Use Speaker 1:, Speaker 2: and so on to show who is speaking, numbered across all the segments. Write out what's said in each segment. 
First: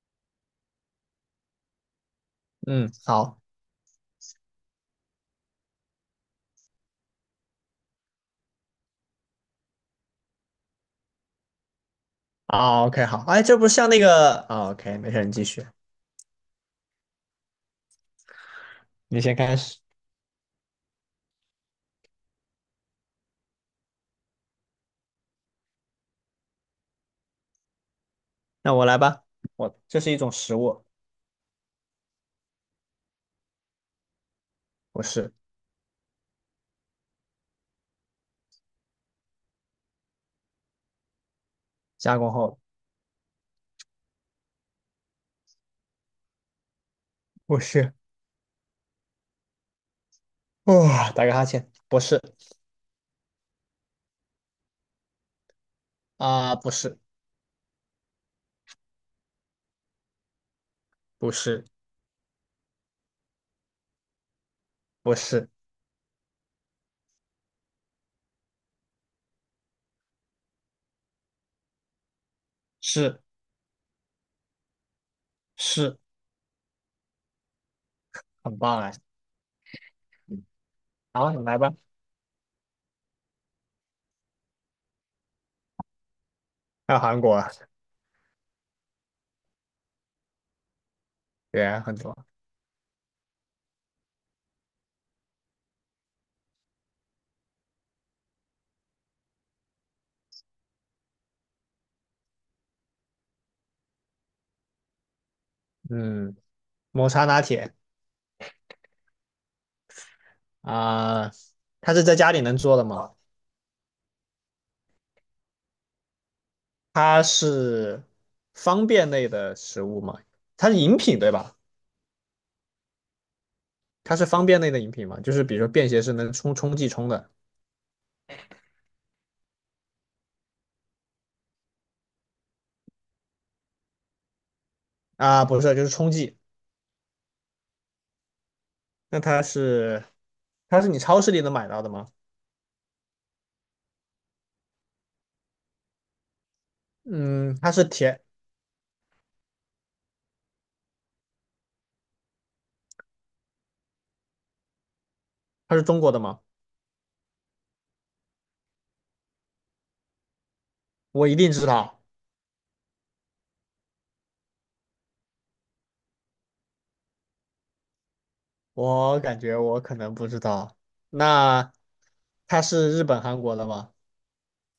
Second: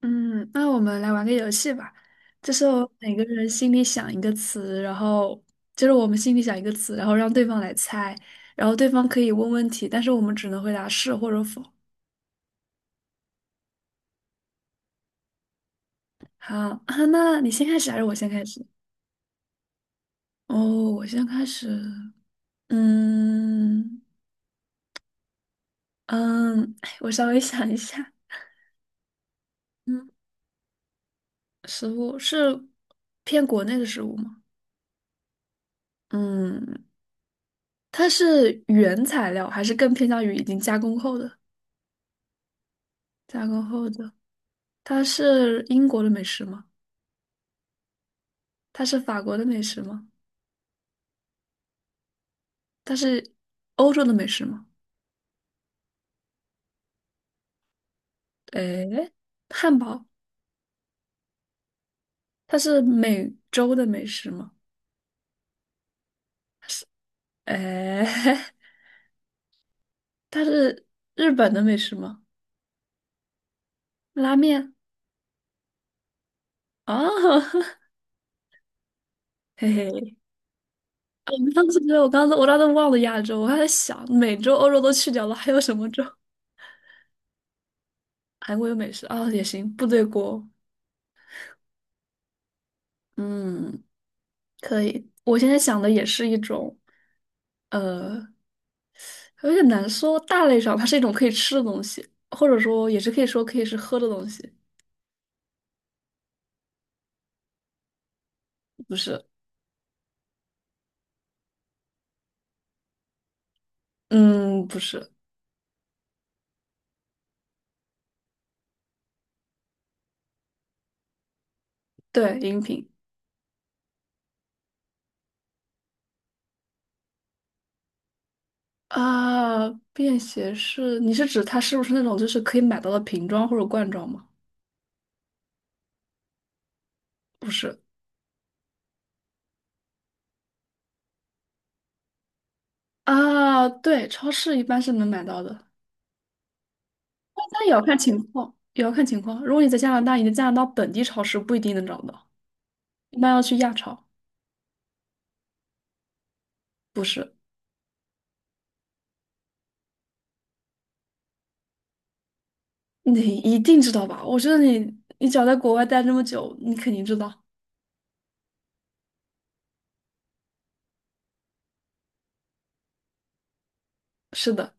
Speaker 1: 嗯，那我们来玩个游戏吧，就是我们
Speaker 2: 嗯，
Speaker 1: 每个
Speaker 2: 好。
Speaker 1: 人心里想一个词，然后就是我们心里想一个词，然后让对方来猜，然后对方可以问问题，但是我们只能回答是或者否。
Speaker 2: 啊，OK，好，哎，这不是像那个啊，OK，没事，你继续。
Speaker 1: 好，啊，那你先开始还是我先开始？
Speaker 2: 你先开始。
Speaker 1: 哦，我先开始。嗯嗯，哎我稍微想一下。
Speaker 2: 那我来吧。我这
Speaker 1: 嗯，
Speaker 2: 是一种食物。
Speaker 1: 食物是偏国内的食物吗？
Speaker 2: 不是。
Speaker 1: 嗯，它是原材料还是更偏向于已经加工后的？
Speaker 2: 加工后。
Speaker 1: 加工后的。它是英国的美食吗？
Speaker 2: 不是。
Speaker 1: 它是法国的美食吗？
Speaker 2: 哇、打个哈欠，不是。
Speaker 1: 它是欧洲的美食吗？
Speaker 2: 啊、不是。
Speaker 1: 诶，汉堡，
Speaker 2: 不是。
Speaker 1: 它是美洲的美食吗？
Speaker 2: 不是。
Speaker 1: 诶，它是日本的美食吗？
Speaker 2: 是。
Speaker 1: 拉面
Speaker 2: 是。
Speaker 1: 啊，
Speaker 2: 很棒哎。
Speaker 1: 嘿嘿，
Speaker 2: 嗯，好，
Speaker 1: 啊我
Speaker 2: 你来
Speaker 1: 当
Speaker 2: 吧。
Speaker 1: 时觉得我刚才忘了亚洲，我还在想美洲、欧洲都去掉了，还有什么洲？
Speaker 2: 还有韩国。
Speaker 1: 韩国有美食啊，也行，部队锅，
Speaker 2: 对，很多。
Speaker 1: 嗯，可以。我现在想的也是一种。呃有点难说，大类上它是一种可以吃的东西，或者说也是可以说可以是喝的东西，
Speaker 2: 嗯，抹茶拿铁。
Speaker 1: 不是？
Speaker 2: 啊、它是在家里能做的吗？
Speaker 1: 嗯，不是，
Speaker 2: 它是方便类的食物吗？它是饮品对吧？
Speaker 1: 对，饮品
Speaker 2: 它是方便类的饮品嘛，就是比如说便携式能冲剂冲的。
Speaker 1: 啊，便携式，你是指它是不是那种就是可以买到的瓶装或者罐装吗？
Speaker 2: 啊，不是，就是冲剂。
Speaker 1: 不是
Speaker 2: 那它是它是你超市里能买到的吗？
Speaker 1: 啊，对，超市一般是能买到的，但
Speaker 2: 嗯，
Speaker 1: 但也
Speaker 2: 它
Speaker 1: 要
Speaker 2: 是
Speaker 1: 看情
Speaker 2: 甜。
Speaker 1: 况，也要看情况。如果你在加拿大，你在加拿大本地超市不一定能找到，一般要去亚超。
Speaker 2: 它是中国的吗？
Speaker 1: 不是，
Speaker 2: 我一定知道。
Speaker 1: 你一定知道吧？我觉得你，你只要在国外待这么久，你肯定知道。
Speaker 2: 我感觉我可能不知道。那它是日本、韩国的吗？
Speaker 1: 是的。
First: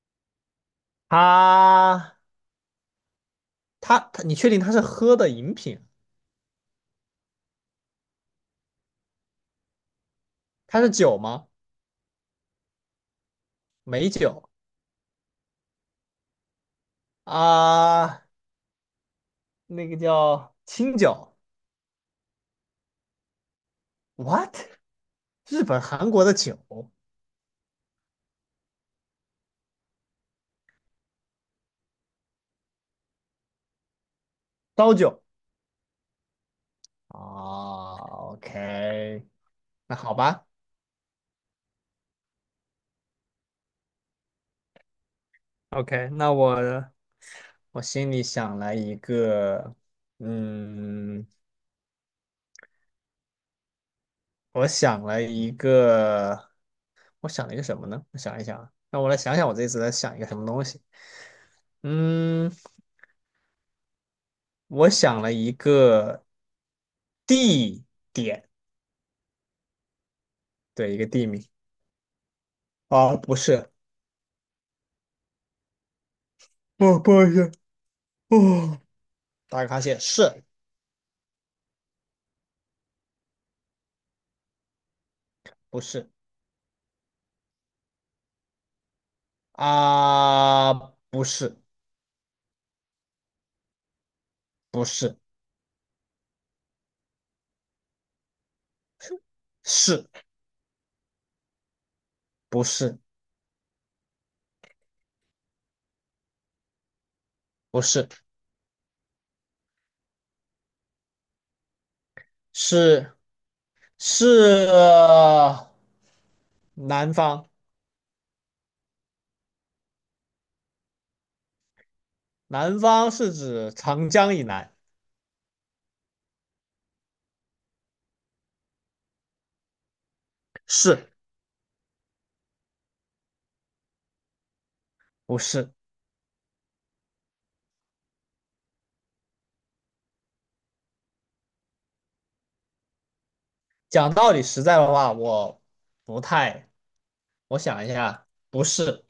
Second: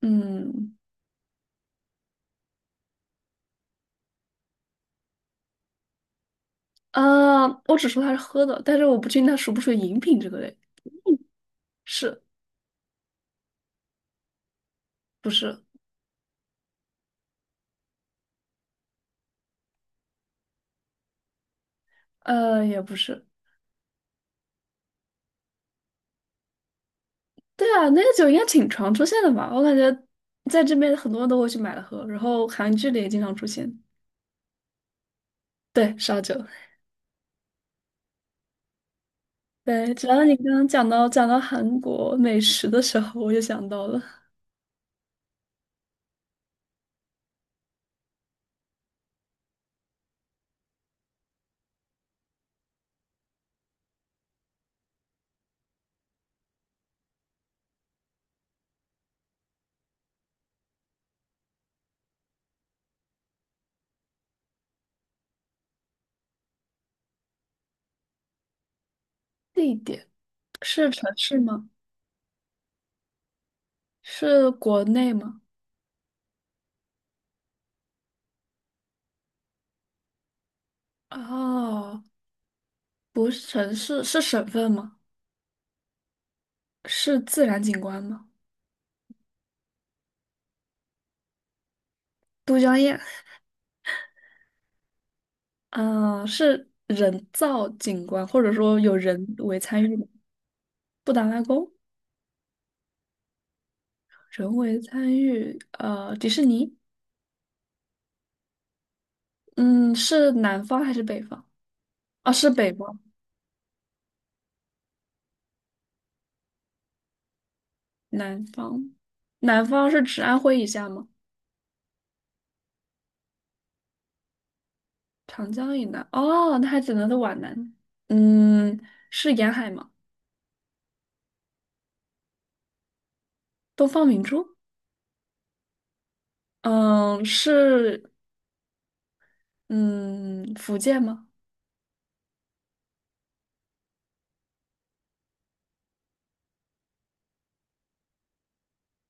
Speaker 1: 嗯
Speaker 2: 它它，你确定它是喝的饮品？
Speaker 1: 啊，我只说它是喝的，但是我不确定它属不属于饮品这个类，
Speaker 2: 它是酒吗？
Speaker 1: 是
Speaker 2: 美酒。
Speaker 1: 不是？
Speaker 2: 啊，那个叫清酒。
Speaker 1: 呃，也不是。
Speaker 2: What？日本、韩国的酒，
Speaker 1: 对啊，那个酒应该挺常出现的吧？我感觉在这边很多人都会去买了喝，然后韩剧里也经常出现。
Speaker 2: 刀酒。
Speaker 1: 对，烧酒。
Speaker 2: 哦，OK。
Speaker 1: 对，
Speaker 2: 那
Speaker 1: 只
Speaker 2: 好
Speaker 1: 要你
Speaker 2: 吧
Speaker 1: 刚刚讲到韩国美食的时候，我就想到了
Speaker 2: ，OK,那我心里想了一个。嗯，我想了一个。我想了一个什么呢？我想一想啊，那我来想想我这次在想一个什么东西。嗯，我想了一个地点。
Speaker 1: 地点是
Speaker 2: 对，一个
Speaker 1: 城
Speaker 2: 地
Speaker 1: 市
Speaker 2: 名。
Speaker 1: 吗？
Speaker 2: 啊，不是。
Speaker 1: 是国内吗？
Speaker 2: 不，不好意思。哦，打个哈欠，是。
Speaker 1: 哦，不是城市，是省份吗？
Speaker 2: 不是
Speaker 1: 是自然景观吗？
Speaker 2: 啊？不是。
Speaker 1: 都江堰。
Speaker 2: 不是。
Speaker 1: 啊，是人造景观，或者说有人为参与吗？
Speaker 2: 是。
Speaker 1: 布达拉宫，
Speaker 2: 不是。
Speaker 1: 人为参与，迪士尼，
Speaker 2: 不是。
Speaker 1: 嗯，是南方还是北方？啊，是北方，
Speaker 2: 是是呃南方。
Speaker 1: 南方，南方是指安徽以下吗？
Speaker 2: 南方是指长江以南。
Speaker 1: 长江以南，哦，那还只能是皖南，嗯，是沿海吗？
Speaker 2: 是。
Speaker 1: 东方明珠，
Speaker 2: 不是？
Speaker 1: 嗯，是，嗯，福建吗？
Speaker 2: 讲道理实在的话，我不太，我想一下，不是。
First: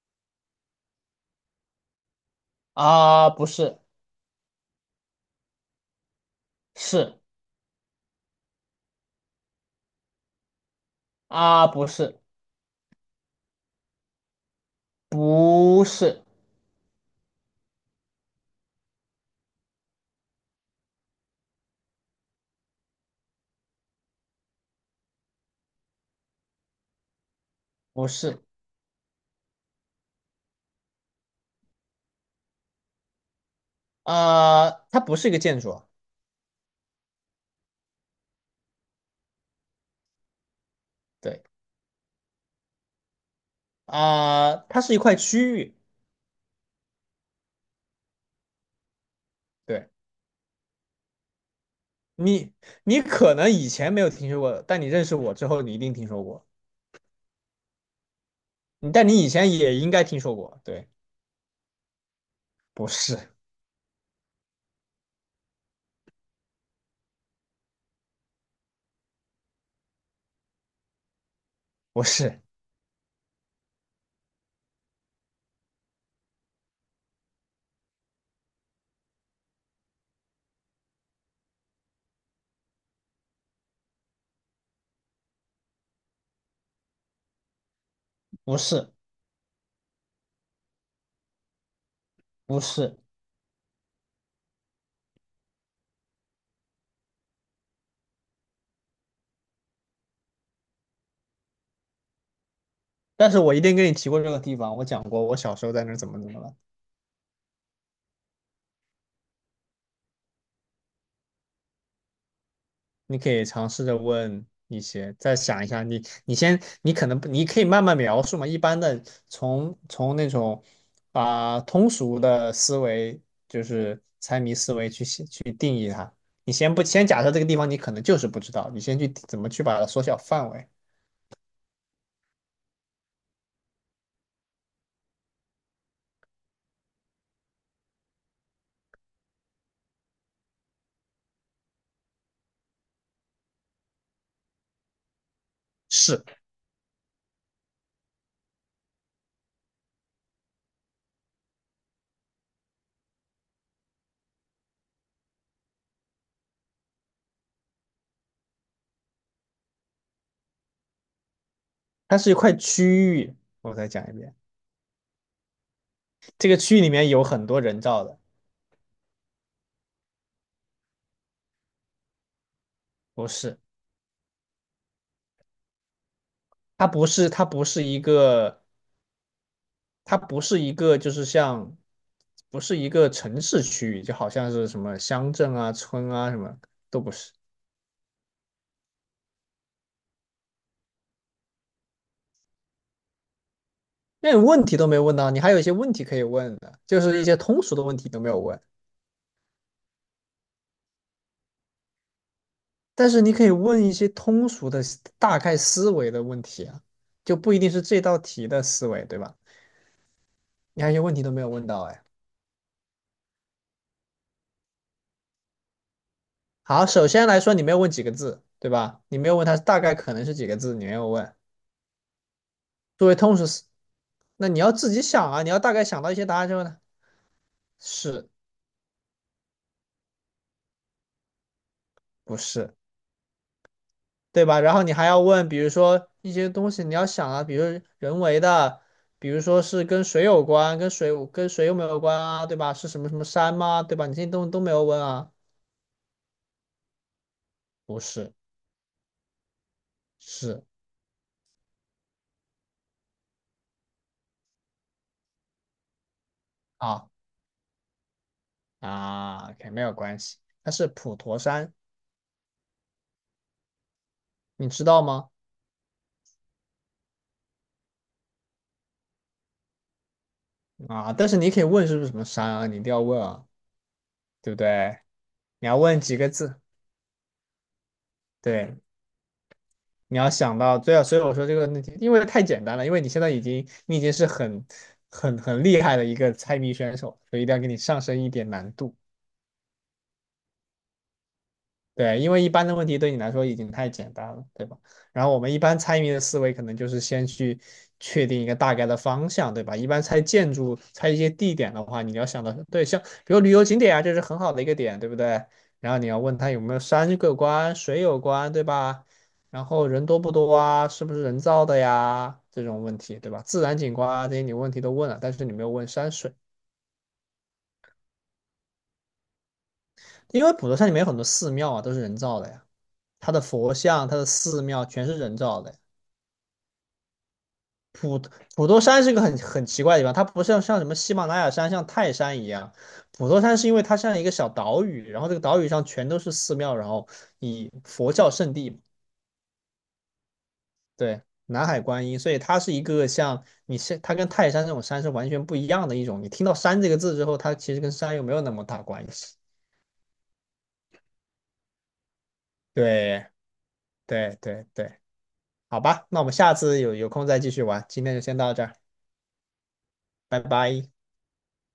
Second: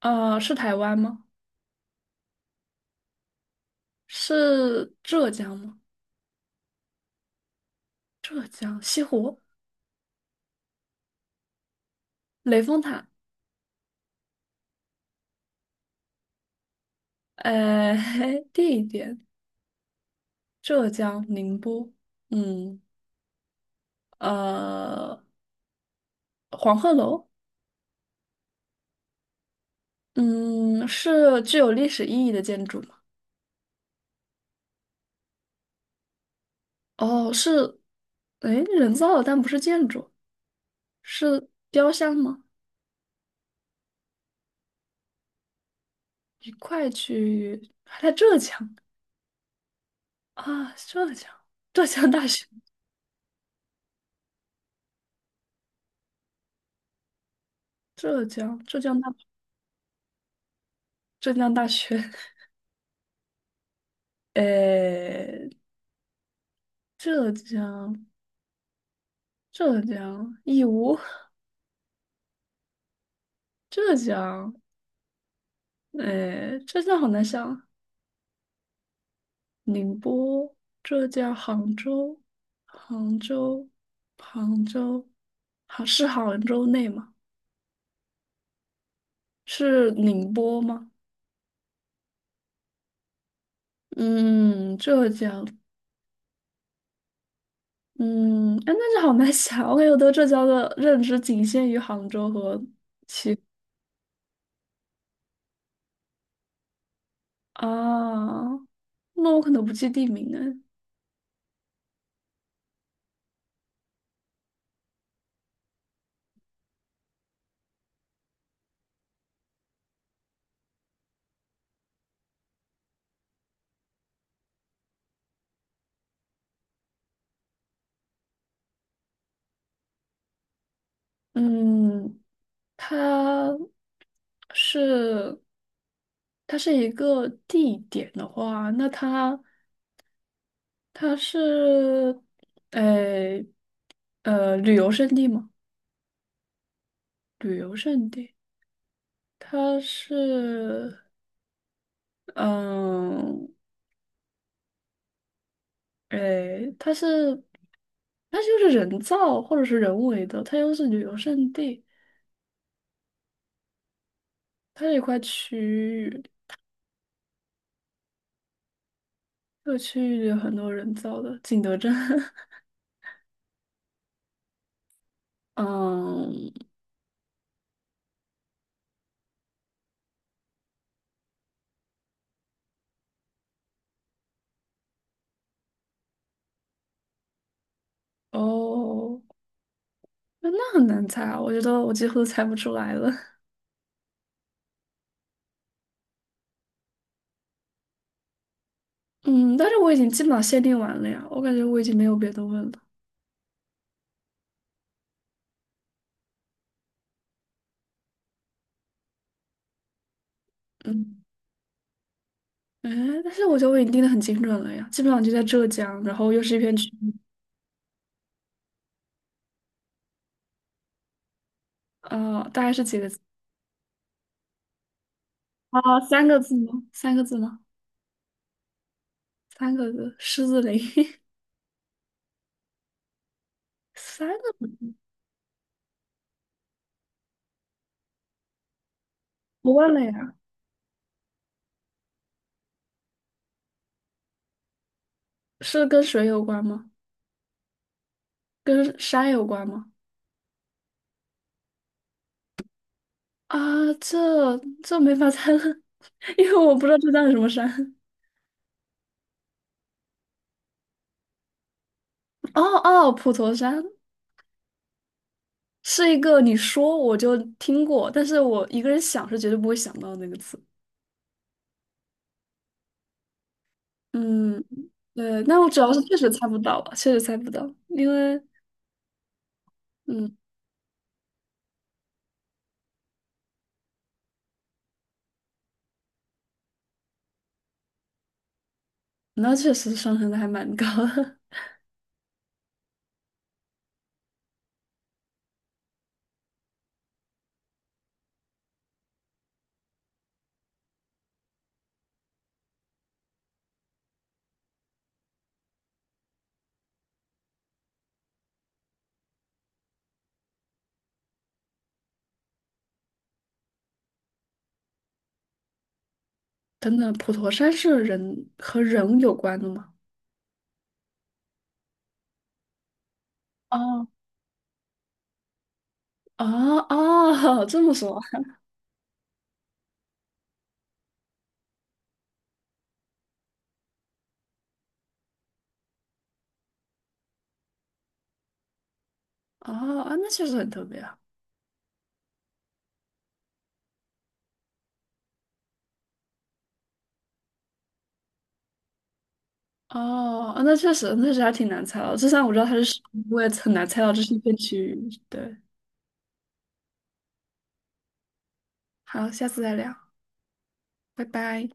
Speaker 1: 呃，是台湾吗？
Speaker 2: 啊，不是。
Speaker 1: 是浙江吗？
Speaker 2: 是。
Speaker 1: 浙江西湖。
Speaker 2: 啊，不是。
Speaker 1: 雷峰塔，
Speaker 2: 不是。
Speaker 1: 呃，地点浙江宁波，嗯，呃，黄鹤楼，
Speaker 2: 不是。
Speaker 1: 嗯，是具有历史意义的建筑吗？
Speaker 2: 啊，它不是一个建筑啊。
Speaker 1: 哦，是，哎，人造的，但不是建筑，
Speaker 2: 对
Speaker 1: 是雕像吗？
Speaker 2: 啊，它是一块区域。
Speaker 1: 一块去，还在浙江
Speaker 2: 对。
Speaker 1: 啊，浙江，浙江大学，
Speaker 2: 你，你可能以前没有听说过，但你认识我之后，你一定听说过。
Speaker 1: 浙江，浙
Speaker 2: 你
Speaker 1: 江
Speaker 2: 但
Speaker 1: 大，
Speaker 2: 你以前也应该听说过。对。
Speaker 1: 浙江大学，
Speaker 2: 不是。
Speaker 1: 呃，浙江，浙江，义乌，
Speaker 2: 不是。
Speaker 1: 浙江。哎，浙江好难想。宁波、浙江、杭州、杭州，杭是杭州内吗？
Speaker 2: 不是。
Speaker 1: 是宁波吗？
Speaker 2: 不是。
Speaker 1: 嗯，浙江，嗯，哎，那就好难想。我感觉我对浙江的认知仅限于杭州和
Speaker 2: 但是我一定跟你提过这个地方，我讲过我小时候在那儿怎么怎么了。
Speaker 1: 啊，那我可能不记地名哎。
Speaker 2: 你可以尝试着问一些，再想一下，你先，你可能不，你可以慢慢描述嘛。一般的从那种啊、通俗的思维，就是猜谜思维去写去定义它。你先不先假设这个地方你可能就是不知道，你先去怎么去把它缩小范围。
Speaker 1: 嗯，它是它是一个地点的话，那它它是，呃，旅游胜地吗？
Speaker 2: 是。
Speaker 1: 旅游胜地，它是，嗯，诶，它是，它就是人造或者是人为的，它又是旅游胜地，
Speaker 2: 它是一块区域，我再讲一遍。
Speaker 1: 它是一块区域，
Speaker 2: 这个区域里面有很多人造的。
Speaker 1: 这个区域有很多人造的，景德镇，
Speaker 2: 不是。
Speaker 1: 嗯，
Speaker 2: 它不是，它不是一个，它不是一个，就是像，不是一个城市区域，就好像是什么乡镇啊、村啊什么都不是。
Speaker 1: 哦，那那很难猜啊，我觉得我几乎都猜不出来了，
Speaker 2: 那你问题都没问到，你还有一些问题可以问的，就是一些通俗的问题都没有问。
Speaker 1: 嗯，但是我已经基本上限定完了呀，我感觉我已经没有别的问了。
Speaker 2: 但是你可以问一些通俗的大概思维的问题啊，就不一定是这道题的思维，对吧？你还有些问题
Speaker 1: 嗯。
Speaker 2: 都没有问到，哎。
Speaker 1: 哎，但是我觉得我已经定的很精准了呀，基本上就在浙江，然后又是一片
Speaker 2: 好，
Speaker 1: 区
Speaker 2: 首
Speaker 1: 域，
Speaker 2: 先来说，你没有问几个字，对吧？你没有问它大概可能是几个字，你没有问。
Speaker 1: 啊，大概是几个
Speaker 2: 作为
Speaker 1: 字？
Speaker 2: 通识思那你要自己想啊，你要大概
Speaker 1: 啊，
Speaker 2: 想到一些
Speaker 1: 三
Speaker 2: 答
Speaker 1: 个
Speaker 2: 案之
Speaker 1: 字
Speaker 2: 后呢，
Speaker 1: 吗？三个字吗？
Speaker 2: 是。
Speaker 1: 三个字，狮子林，
Speaker 2: 不是，
Speaker 1: 三
Speaker 2: 对
Speaker 1: 个
Speaker 2: 吧？然
Speaker 1: 字
Speaker 2: 后你还要问，比如说一些东西你要想啊，比如人为的，比如说
Speaker 1: 我
Speaker 2: 是
Speaker 1: 忘了
Speaker 2: 跟
Speaker 1: 呀，
Speaker 2: 水有关，跟水有没有关啊，对吧？是什么什么山吗？对吧？你这些东西都没有问啊。
Speaker 1: 是跟水有关吗？
Speaker 2: 不是。
Speaker 1: 跟山有关吗？
Speaker 2: 是。
Speaker 1: 啊，这这没法猜了，因为我不知道
Speaker 2: 啊
Speaker 1: 浙江有什么山。
Speaker 2: 啊，，OK,没有关系，它是普陀山，
Speaker 1: 哦哦，普陀山
Speaker 2: 你知道吗？
Speaker 1: 是一个你说我就听过，但是我一个人想是绝对不会想到的那个词。
Speaker 2: 啊，但是你可以问是不是什么山啊，你一定要问啊，对不
Speaker 1: 嗯，
Speaker 2: 对？
Speaker 1: 对，那
Speaker 2: 你
Speaker 1: 我
Speaker 2: 要
Speaker 1: 主要
Speaker 2: 问
Speaker 1: 是
Speaker 2: 几
Speaker 1: 确
Speaker 2: 个
Speaker 1: 实猜不
Speaker 2: 字。
Speaker 1: 到啊确实猜不到，因为
Speaker 2: 对，你要
Speaker 1: 嗯，
Speaker 2: 想到，对啊，所以我说这个问题，因为太简单了，因为你现在已经，你已经是很、很、很厉害的一个猜谜选手，所以一定要给你上升一点难度。
Speaker 1: 那确实上升的还蛮高的。
Speaker 2: 对，因为一般的问题对你来说已经太简单了，对吧？然后我们一般猜谜的思维可能就是先去确定一个大概的方向，对吧？一般猜建筑、猜一些地点的话，你要想到，对，像比如旅游景点啊，这是很好的一个点，对不对？然后你要问他有没有山有关、水有关，对吧？然后人多不多啊？是不是人造的呀？这种问题，对吧？自然景观啊，这些你问题都问了，但是你没有问山水。
Speaker 1: 等等，普陀山是人和人有关的吗？
Speaker 2: 因为普陀山里面有很多寺庙啊，都是人造的呀，它的佛像、
Speaker 1: 哦
Speaker 2: 它的寺庙全是人造的。
Speaker 1: 哦哦，这么说
Speaker 2: 普陀山是个很很奇怪的地方，它不像什么喜马拉雅山、像泰山一样，普陀山是因为它像一个小岛屿，然后这个岛屿上全都是寺庙，然后以佛教圣地嘛。
Speaker 1: 哦啊，那确实很特别啊。
Speaker 2: 对，南海观音，所以它是一个像你是它跟泰山这种山是完全不一样的一种。你听到山这个字之后，它其实跟山又没有那么大关系。
Speaker 1: 哦，啊那确实，那确实还挺难猜到。就算我知道它是什么
Speaker 2: 对
Speaker 1: 我也很难猜到这是
Speaker 2: 对
Speaker 1: 一片
Speaker 2: 对
Speaker 1: 区
Speaker 2: 对，
Speaker 1: 域。对，
Speaker 2: 好吧，那我们下次有空再继续玩，今天就先到这儿，
Speaker 1: 好，下次再聊，
Speaker 2: 拜拜。
Speaker 1: 拜拜。